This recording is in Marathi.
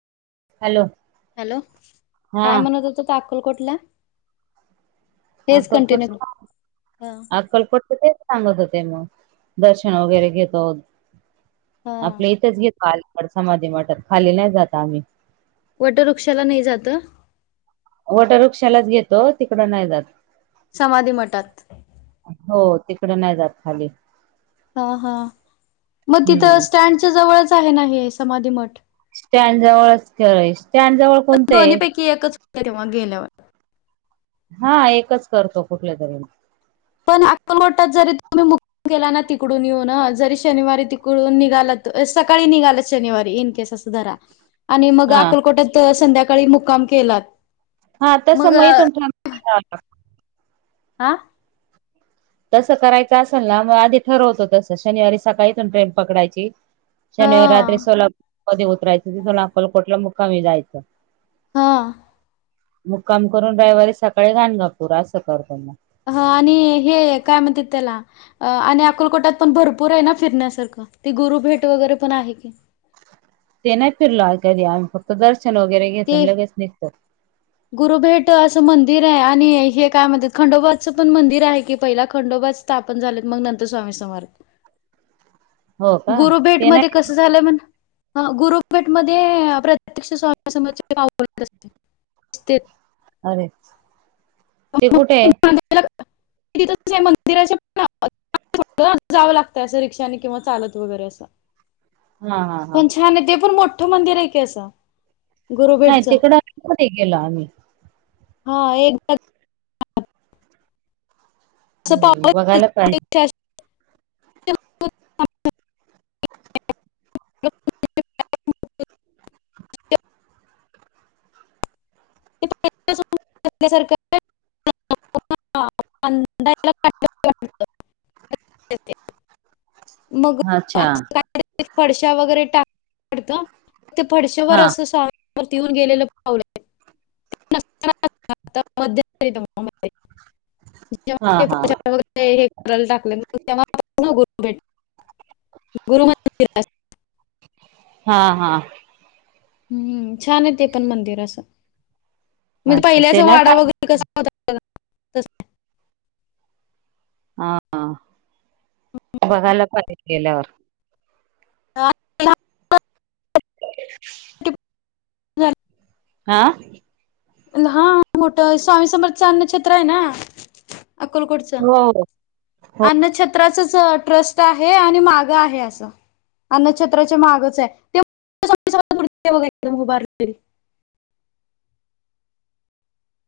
हॅलो. हॅलो, हा काय म्हणत होतात अक्कलकोटला? तेच कंटिन्यू हा. कालपटत ते सांगत होते मग दर्शन वगैरे घेतो आपलं इथेच घेतो आल समाधी मटात खाली नाही जात आम्ही. वटवृक्षाला नाही जात? वट वृक्षालाच घेतो तिकड नाही जात. समाधी मठात? हो तिकडे नाही जात खाली. हा हा मग तिथं हम्म स्टँडच्या जवळच आहे ना मग हे समाधी मठ. स्टँडजवळच खेळ आहे, स्टँडजवळ कोणतं आहे? कि एकच [unintelligible] तेव्हा गेल्यावर. हा एकच करतो कुठल्या तरी मग. पण अक्कलवटात जरी तुम्ही मु गेला ना तिकडून येऊन जरी शनिवारी तिकडून निघालत सकाळी निघाल शनिवारी इन केस अस जरा आणि मग हा अकलकोटत संध्याकाळी मुक्काम केलात. हा तस मग मय तून ठ [unintelligible] हा. तसं करायचं असेल ना मग आधी ठरवतो तस शनिवारी सकाळी इथून ट्रेन पकडायची. शनिवारी रात्री हा सोलापूमध्ये उतरायचं तिथून अक्कलकोटला मुकामी जायच. हा. मुक्काम करून रविवारी सकाळी घाणगा पुरा असं करतो मग. ह आणि हे काय म्हणतेत त्याला आणि अकुलकोटात पण भरपूर आहे ना फिरण्यासारखं ती गुरु भेट वगैरे पण आहे की. ते नाही फिरलं कधी आम्ही फक्त दर्शन वगैरे घेतो ते लगेच निघतो. गुरुभेट असं मंदिर आहे आणि हे काय म्हणतात खंडोबाचं पण मंदिर आहे की पहिला खंडोबाच त झालेत मग नंतर स्वामी हो [unintelligible] का गुरुभेट ते मध्ये नाही कसं झालंय [unintelligible] हं गुरुभेटमध्ये प्रत्यक्ष स्वामी [unintelligible] अरे ते कुठे आहे? [unintelligible] जावं लागतय, असं रिक्षाने किंवा चालत वगैरे असं हा हा हा पण छान ते पण मोठं मंदिर आहे की असं नाही गुरुभेटचं तिकड [unintelligible] गेलो आम्ही हा एकदा हम्म बघायला पाहिजे [unintelligible] [unintelligible] [unintelligible] [unintelligible] [unintelligible] [unintelligible] मग अच्छा पडश्या वैगेरे टाक हा [unintelligible] [unintelligible] [unintelligible] ते हा हा हे करायला टाकले तेव्हा गुरु भेट [unintelligible] गुरु [unintelligible] हं हं हम्म छान आहे ते पण मंदिर असं म्हणजे अच्छा ते पहिल्याचा नाही वडा पाहिजे वगैरे कसा होता हा बघायला पाहि गेल्यावर [unintelligible] हं हा मोठं स्वामी समर्थच अन्न क्षेत्र आहे ना अक्कलकोट चं हो, हो. अन्नछत त्राचं ट्रस्ट आहे आणि माग आहे असं अनक्षत्राचे माहागच आहे [unintelligible]